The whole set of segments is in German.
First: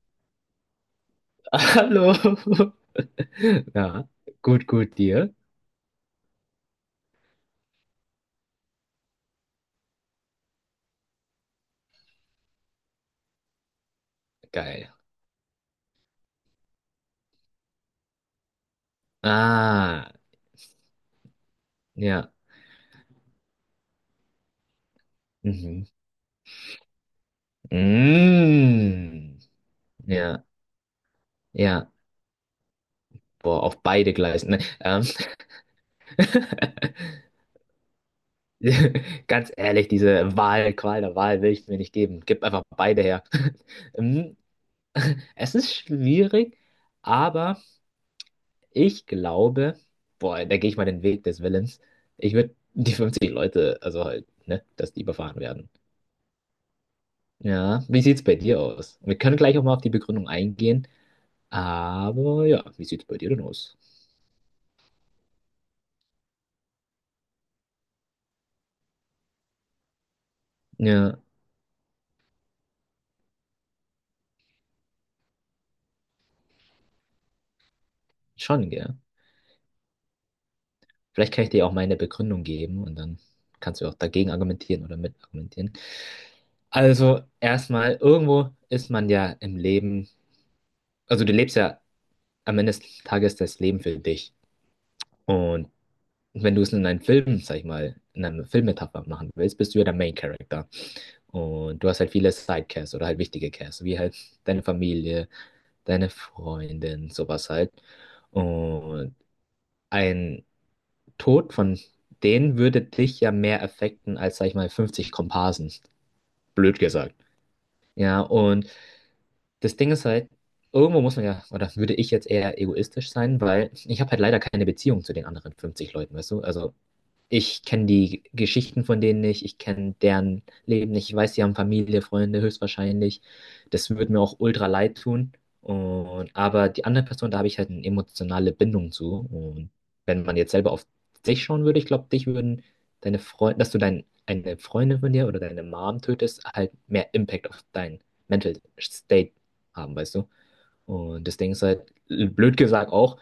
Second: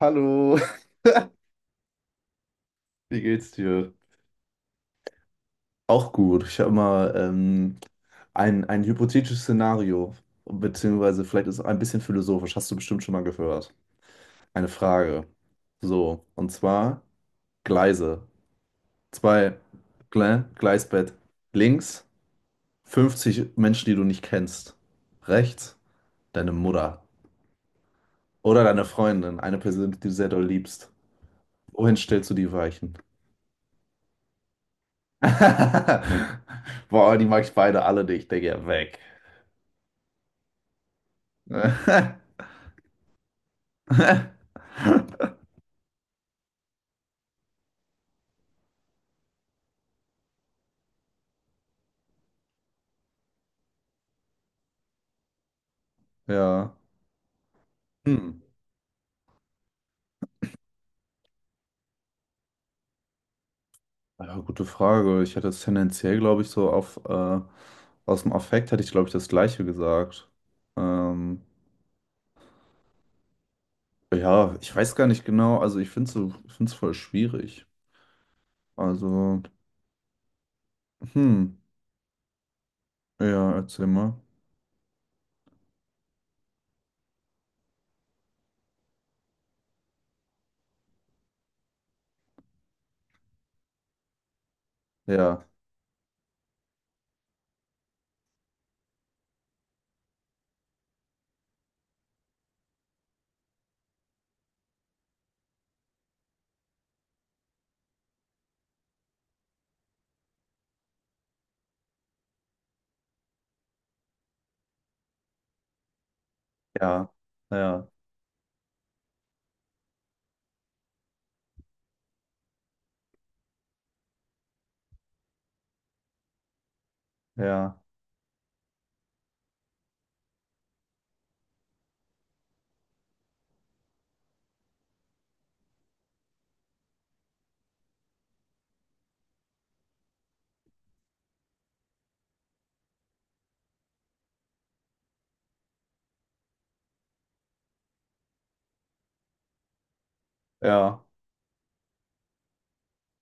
Hallo, Hallo. wie geht's dir? Ja, gut, gut, dir. Auch gut. Ich habe mal ein hypothetisches Szenario, beziehungsweise vielleicht ist es ein bisschen philosophisch, hast du bestimmt schon mal gehört. Eine Geil. Frage. So, und zwar Gleise. Zwei Ah, Gleisbett. Links ja. 50 Menschen, die du nicht kennst. Rechts Mhm. deine Mutter oder deine Mm. Freundin, eine Person, die du sehr doll Ja, liebst. ja. Wohin stellst du die Weichen? Boah, auf beide Gleisen ne? Boah, die mag ich beide alle nicht. Ich denke, ja, weg. Ganz ehrlich, diese Qual der Wahl will ich mir nicht geben. Gib einfach beide her. Mm. Es ist schwierig, aber ich glaube, boah, da gehe ich mal den Weg des Willens. Ich würde die 50 Leute, also halt, ne, dass die überfahren werden. Ja. Ja, wie sieht's bei Hm. dir aus? Wir können gleich auch mal auf die Begründung eingehen, aber ja, wie sieht's bei dir denn aus? Ja, gute Frage. Ich hätte es tendenziell, glaube ich, so auf aus dem Affekt hätte ich, glaube ich, das Gleiche gesagt. Ja, Ähm, ja, ich weiß gar nicht genau. Also ich finde es so, finde es voll schwierig. schon, gell? Also, Vielleicht kann ich hm. dir auch meine Begründung geben und dann Ja, kannst erzähl du auch mal. dagegen argumentieren oder mit argumentieren. Also, erstmal, irgendwo ist man ja im Leben, also du lebst ja am Ende des Tages das Leben für dich. Ja, Und wenn du es in einem Film, sag ich mal, in einer Filmmetapher machen willst, bist du ja der Main Character. Und du hast halt viele Sidecasts oder halt wichtige Casts, wie halt deine Familie, deine Freundin, sowas halt. Und ein Tod von denen würde dich ja mehr affekten als, sag ich mal, 50 Komparsen. Blöd ja, gesagt. ja, Ja, und das Ding ist halt, irgendwo muss man ja, oder würde ich jetzt eher egoistisch sein, weil ich habe halt leider keine Beziehung zu den anderen 50 Leuten, weißt du? Also ich ja, kenne die Geschichten von denen nicht, ich kenne deren Leben nicht, ich weiß, sie haben Familie, Freunde höchstwahrscheinlich. Das würde mir auch ultra leid tun. Und, aber die andere Person, da habe ich halt eine emotionale Bindung zu. Und wenn man jetzt selber auf dich schauen würde, ich glaube, dich würden deine Freunde, eine Freundin von dir oder deine Mom tötest, halt mehr Impact auf dein Mental State haben, weißt du? ja. Und das Ding ist halt, blöd gesagt auch,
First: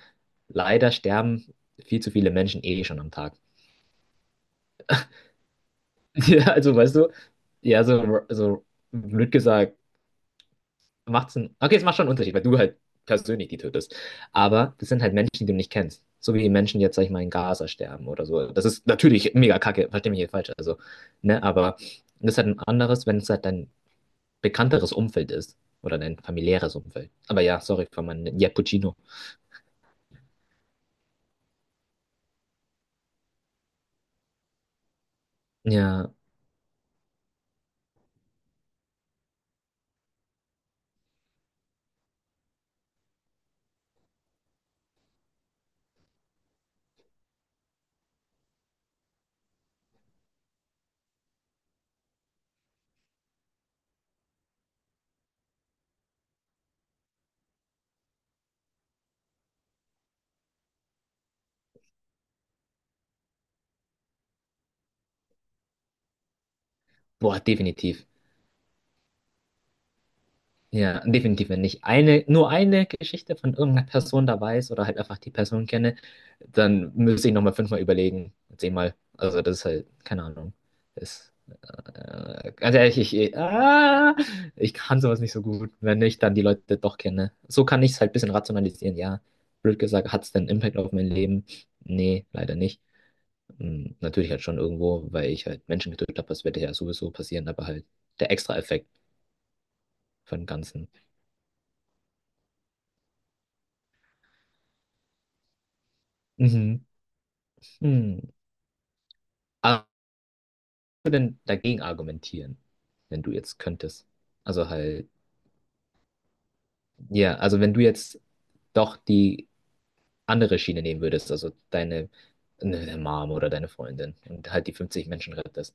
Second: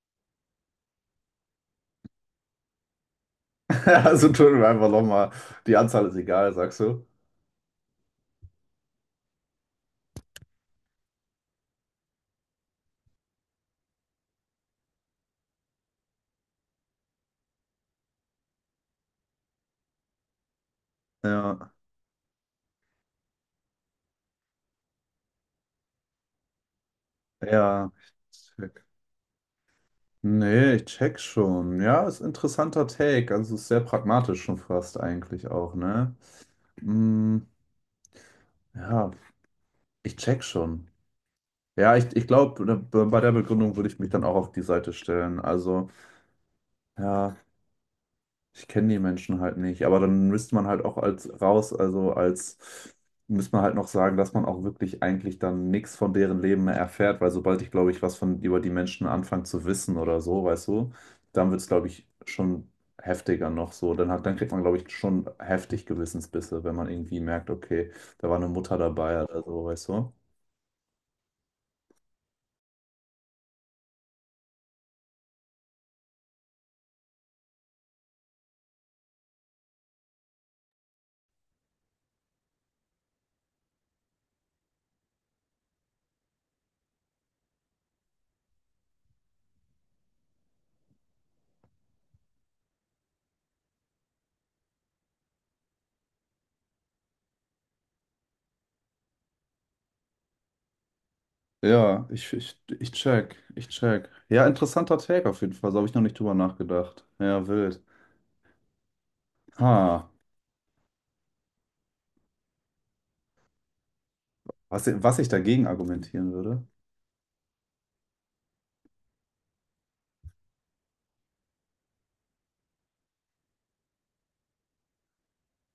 leider sterben viel zu viele Menschen eh schon am Tag. Also tun wir einfach nochmal. Die Anzahl ist egal, Ja, also sagst weißt du? du, ja, so, so blöd gesagt, macht's einen. Okay, es macht schon einen Unterschied, weil du halt persönlich die tötest. Aber das sind halt Menschen, die du nicht kennst. So wie die Menschen jetzt, sag ich mal, in Gaza sterben oder so. Das ist natürlich mega kacke, versteh mich nicht falsch. Also, ne, Ja, aber das ist halt ein anderes, wenn es halt dein bekannteres Umfeld ist. Oder dein familiäres Umfeld. Aber ja, sorry ja. für meinen Jappuccino. Nee, ich check schon. Ja, ist ein interessanter Take. Also ist sehr pragmatisch schon fast eigentlich auch, Ja, ne? Mm, ja, ich check schon. Ja, ich glaube, bei der Begründung würde ich mich dann auch auf die Seite stellen. Also, ja. Ich kenne die Menschen halt nicht, aber dann müsste man halt auch als raus, also als müsste man halt noch sagen, dass man auch wirklich eigentlich dann nichts von deren Leben mehr erfährt, weil sobald ich, glaube ich, was von über die Menschen anfange zu wissen oder so, weißt du, dann wird es, glaube ich, schon heftiger noch so. Dann hat, dann kriegt man, glaube ich, schon heftig Gewissensbisse, wenn man irgendwie boah, merkt, okay, definitiv. da war eine Mutter dabei oder so, weißt du? Ja, definitiv, wenn ich nur eine Geschichte von irgendeiner Person da weiß oder halt einfach die Person kenne, dann müsste ich nochmal 5-mal überlegen, 10-mal. Also das ist halt, keine Ahnung. Ist, ganz ehrlich, ich kann sowas nicht so gut, wenn ich dann die Leute doch kenne. So kann ich es halt ein bisschen rationalisieren, ja. Blöd gesagt, hat es denn Impact auf mein Leben? Nee, leider nicht. Hm, natürlich halt schon irgendwo, weil ich halt Menschen getötet habe, das wird ja sowieso passieren, aber halt der Extra-Effekt von dem Ganzen. Ja, ich check, ich check. Ja, interessanter Take auf jeden Fall, so habe ich noch nicht drüber Mhm. nachgedacht. Ja, wild. Hm. Aber Ha. was würdest du denn dagegen argumentieren, wenn du jetzt könntest? Also Was, halt, was ich dagegen argumentieren würde? ja, also wenn du jetzt doch die andere Schiene nehmen würdest, also deine, ne, deine Mom oder deine Freundin und halt die 50 Menschen rettest.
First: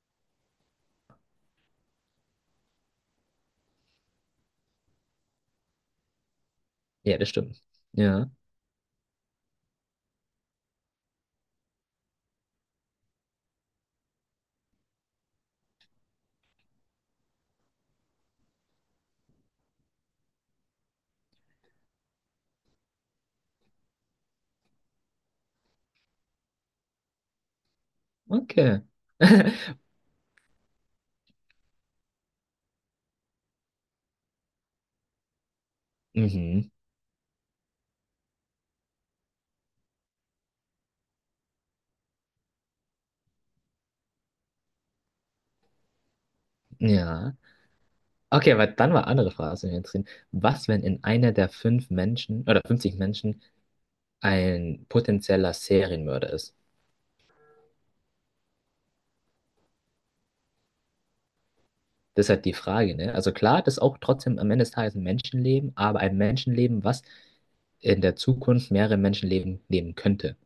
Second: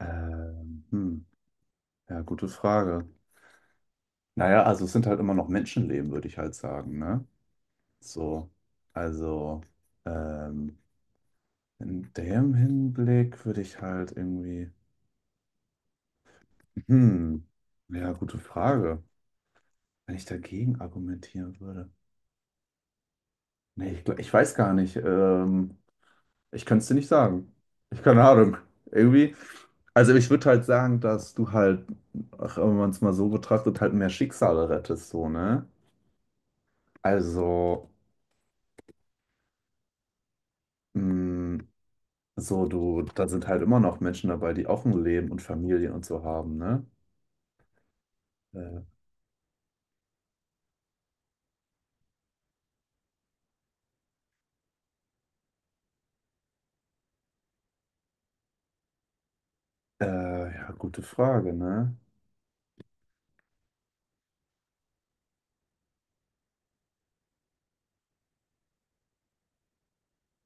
Ähm, hm, ja, gute Frage. Naja, also es sind halt immer noch Menschenleben, würde ich halt sagen, Ja, ne? das stimmt. Ja, So, also ähm, in dem Hinblick würde ich halt irgendwie, hm, ja, gute Frage. Wenn ich dagegen argumentieren würde. Ich weiß gar nicht. Ich kann es dir nicht sagen. Ich keine Ahnung. okay. Irgendwie. Also ich würde halt sagen, dass du halt, ach, wenn man es mal so betrachtet, halt mehr Schicksale rettest, so, ne? Mhm, Also, mh, so du, da sind halt immer noch Menschen dabei, die auch ein Leben und Familien und so haben, ne? ja. Okay, aber Äh, dann war andere Frage, was mich interessiert. Was, wenn in einer der 5 Menschen oder 50 Menschen ein potenzieller Serienmörder ist? Ja, gute Frage, ne? Das ist halt die Frage, ne? Also klar, das ist auch trotzdem am Ende des Tages ein Menschenleben, aber ein Menschenleben, was in der Zukunft mehrere Menschenleben nehmen könnte.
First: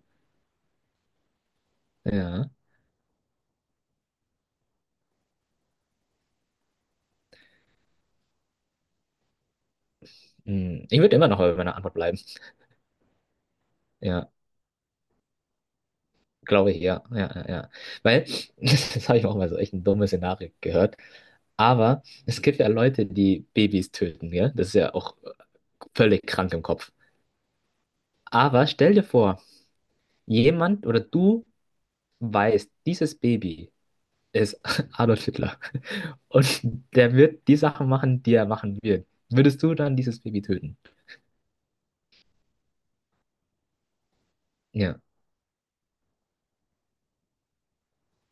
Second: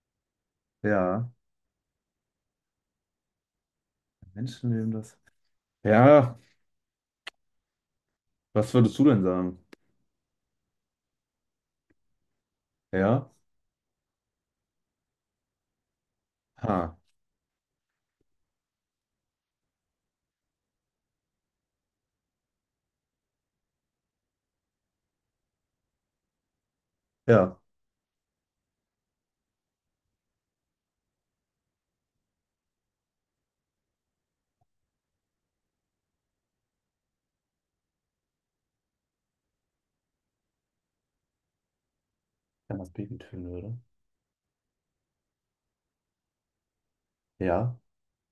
Ja, Ja. Menschenleben das. Ja, was würdest du denn sagen? Hm, ich würde immer noch bei meiner Antwort bleiben. Ja? Ja, glaube Ha, ich, ja. Ja, ja, ja. Weil, das habe ich auch mal so echt ein dummes Szenario gehört. Aber es gibt ja Leute, die Babys töten, ja? Das ist ja auch völlig krank im Kopf. ja. Aber stell dir vor, jemand oder du weißt, dieses Baby ist Adolf Hitler. Und der wird die Sachen machen, die er machen wird. Würdest du dann dieses Baby töten? Wenn das Baby töten würde. Ja. Ja,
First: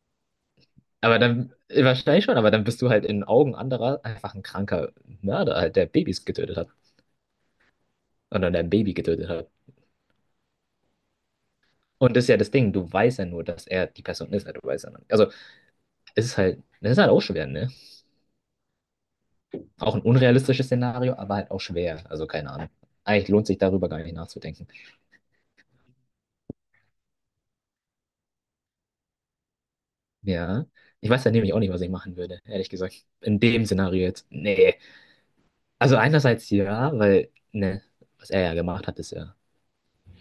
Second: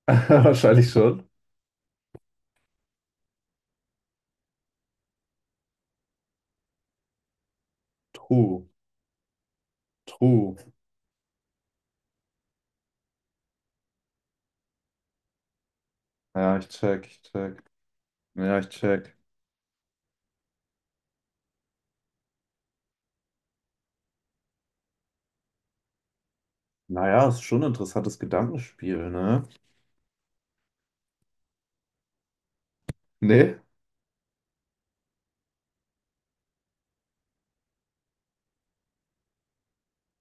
wahrscheinlich Aber schon. dann, wahrscheinlich schon, aber dann bist du halt in den Augen anderer einfach ein kranker Mörder, halt, der Babys getötet hat. Oder der True, ein Baby getötet hat. true. Und das ist ja das Ding, du weißt ja nur, dass er die Person ist, halt, du weißt ja noch nicht. Also, es ist Ja, halt, ich das ist check, halt ich auch schwer, check. ne? Ja, ich check. Auch ein unrealistisches Szenario, aber halt auch schwer. Also, keine Ahnung. Eigentlich lohnt sich darüber gar nicht nachzudenken. Naja, ist schon ein interessantes Gedankenspiel, ne? Ja. Ich weiß ja nämlich auch nicht, was ich machen würde, ehrlich gesagt. In Nee? dem Szenario jetzt. Nee. Also einerseits ja, weil, ne, was er ja gemacht hat, ist ja,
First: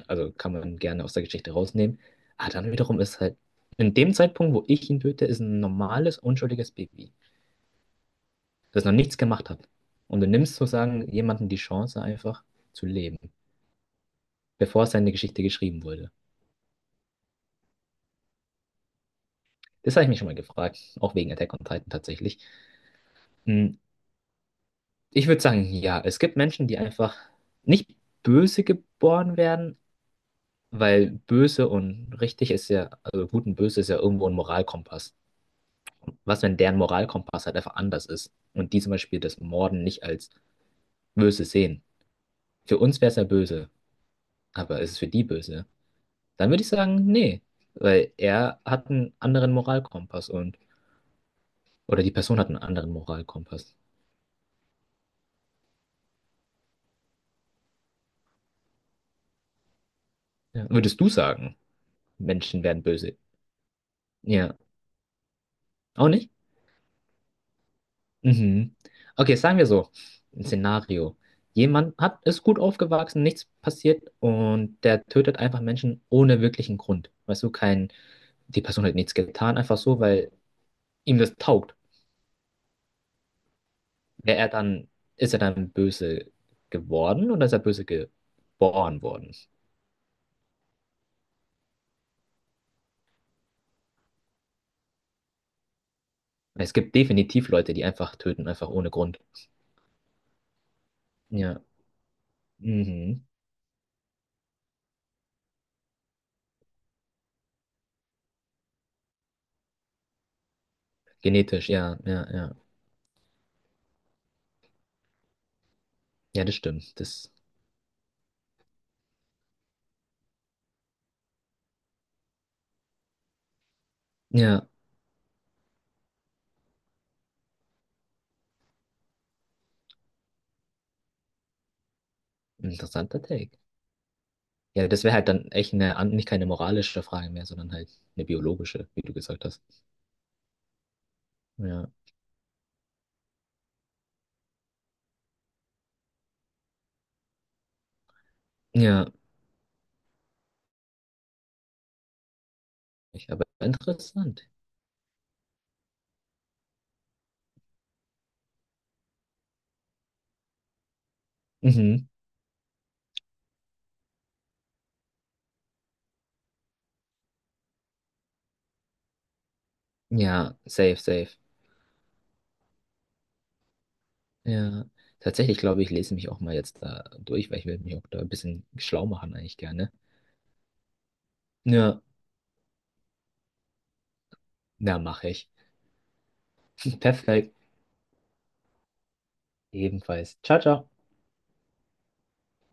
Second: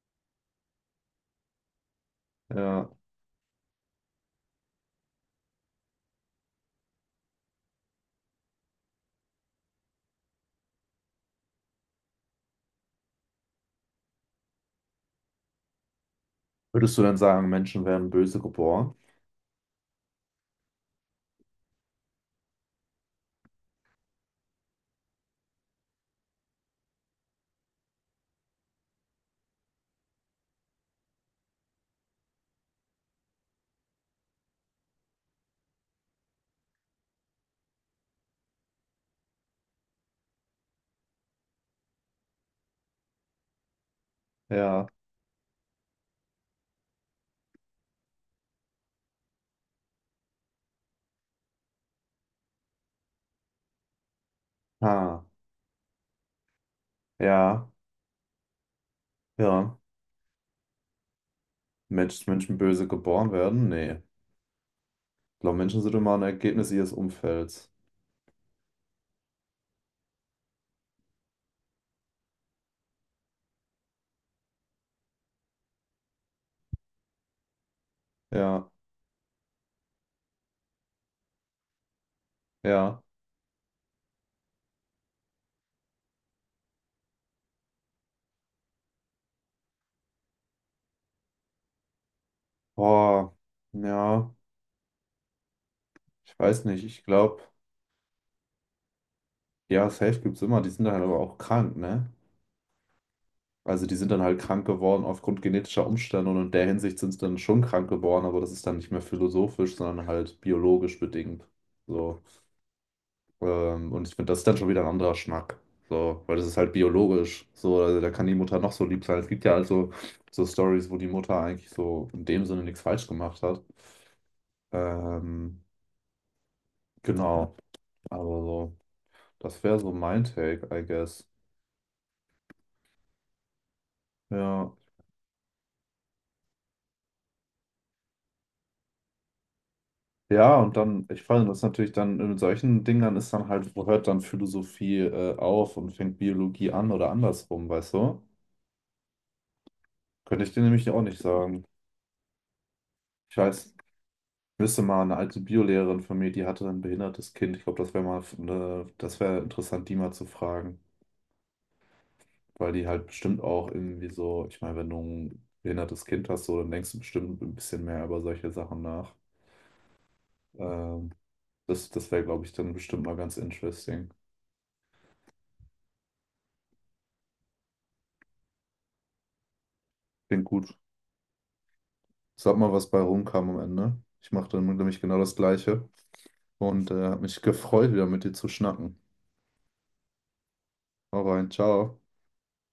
also kann man gerne aus der Geschichte rausnehmen. Aber dann Ja. wiederum ist halt, in dem Zeitpunkt, wo ich ihn töte, ist ein normales, unschuldiges Baby, das noch nichts gemacht hat. Und du nimmst sozusagen jemandem die Chance, einfach zu leben, bevor seine Geschichte geschrieben wurde. Würdest du denn sagen, Menschen werden böse geboren? Das habe ich mich schon mal gefragt, auch wegen Attack on Titan tatsächlich. Hm, ich würde sagen, ja, es gibt Menschen, die einfach nicht böse geboren werden, weil böse und richtig ist ja, also gut und böse ist ja irgendwo ein Moralkompass. Was, wenn deren Moralkompass halt einfach anders ist und die zum Beispiel das Morden nicht als böse sehen? Für uns wäre es ja böse, aber Ja. ist es für die böse? Dann würde ich sagen, nee, weil er hat einen anderen Moralkompass und, oder die Person hat einen anderen Moralkompass. Ha. Ja. Ja. Ja. Würdest du sagen, Mensch, Menschen Menschen werden böse böse? geboren werden? Nee. Ja. Ich glaube, Menschen sind Auch immer ein nicht? Ergebnis ihres Umfelds. Mhm. Okay, sagen wir so, ein Szenario. Jemand hat, ist gut aufgewachsen, nichts passiert und der tötet einfach Menschen ohne wirklichen Grund. Weißt du, kein, die Ja. Person hat nichts getan, einfach so, weil ihm das taugt. Ja. Wäre er dann, ist er dann böse geworden oder ist er böse geboren worden? Boah. Ja. Ich weiß Es nicht. gibt Ich glaube, definitiv Leute, die einfach töten, einfach ohne Grund. ja, safe gibt's immer. Die sind dann halt aber auch Ja, krank, ne? mhm. Also die sind dann halt krank geworden aufgrund genetischer Umstände und in der Hinsicht sind sie dann schon krank geworden, aber das ist dann nicht mehr philosophisch, sondern halt biologisch bedingt. Genetisch, ja, So. ja, ja. Und ich finde, das ist dann schon wieder ein anderer Schnack. So, weil Ja, das das ist halt stimmt. Das, biologisch. So, also da kann die Mutter noch so lieb sein. Es gibt ja also so Stories, wo die Mutter eigentlich so in dem Sinne nichts falsch gemacht hat. ja, Ähm, genau. Aber so, das wäre so mein Take, I guess. interessanter Take. Ja. Ja, das wäre halt dann echt eine, an- nicht keine moralische Frage mehr, sondern halt eine biologische, wie du gesagt hast. Ja, und dann, ich fand das Ja, natürlich dann mit solchen Dingern ist dann halt, wo hört dann Philosophie auf und fängt Biologie an oder andersrum, weißt du? ja, Könnte ich dir nämlich auch nicht sagen. ich, Ich aber weiß, interessant. wüsste mal, eine alte Biolehrerin von mir, die hatte ein behindertes Kind. Ich glaube, das wäre mal, eine, das wäre interessant, die mal zu fragen, Mhm. weil die halt bestimmt auch irgendwie so, ich meine, wenn du ein behindertes Kind hast, so, dann denkst du bestimmt ein bisschen mehr über solche Sachen nach. Ja, safe, Ähm, safe. das wäre, glaube ich, dann bestimmt mal ganz interesting. Ja, tatsächlich glaube ich, lese mich auch mal jetzt da durch, weil ich will mich auch da ein bisschen schlau machen eigentlich gerne. Klingt gut. Ja, Sag mal, was bei rumkam am Ende. Ich machte na, nämlich genau mache das ich. Gleiche und hat mich Perfekt. gefreut, wieder mit dir zu schnacken. Ebenfalls. Ciao, ciao. Hau rein, ciao.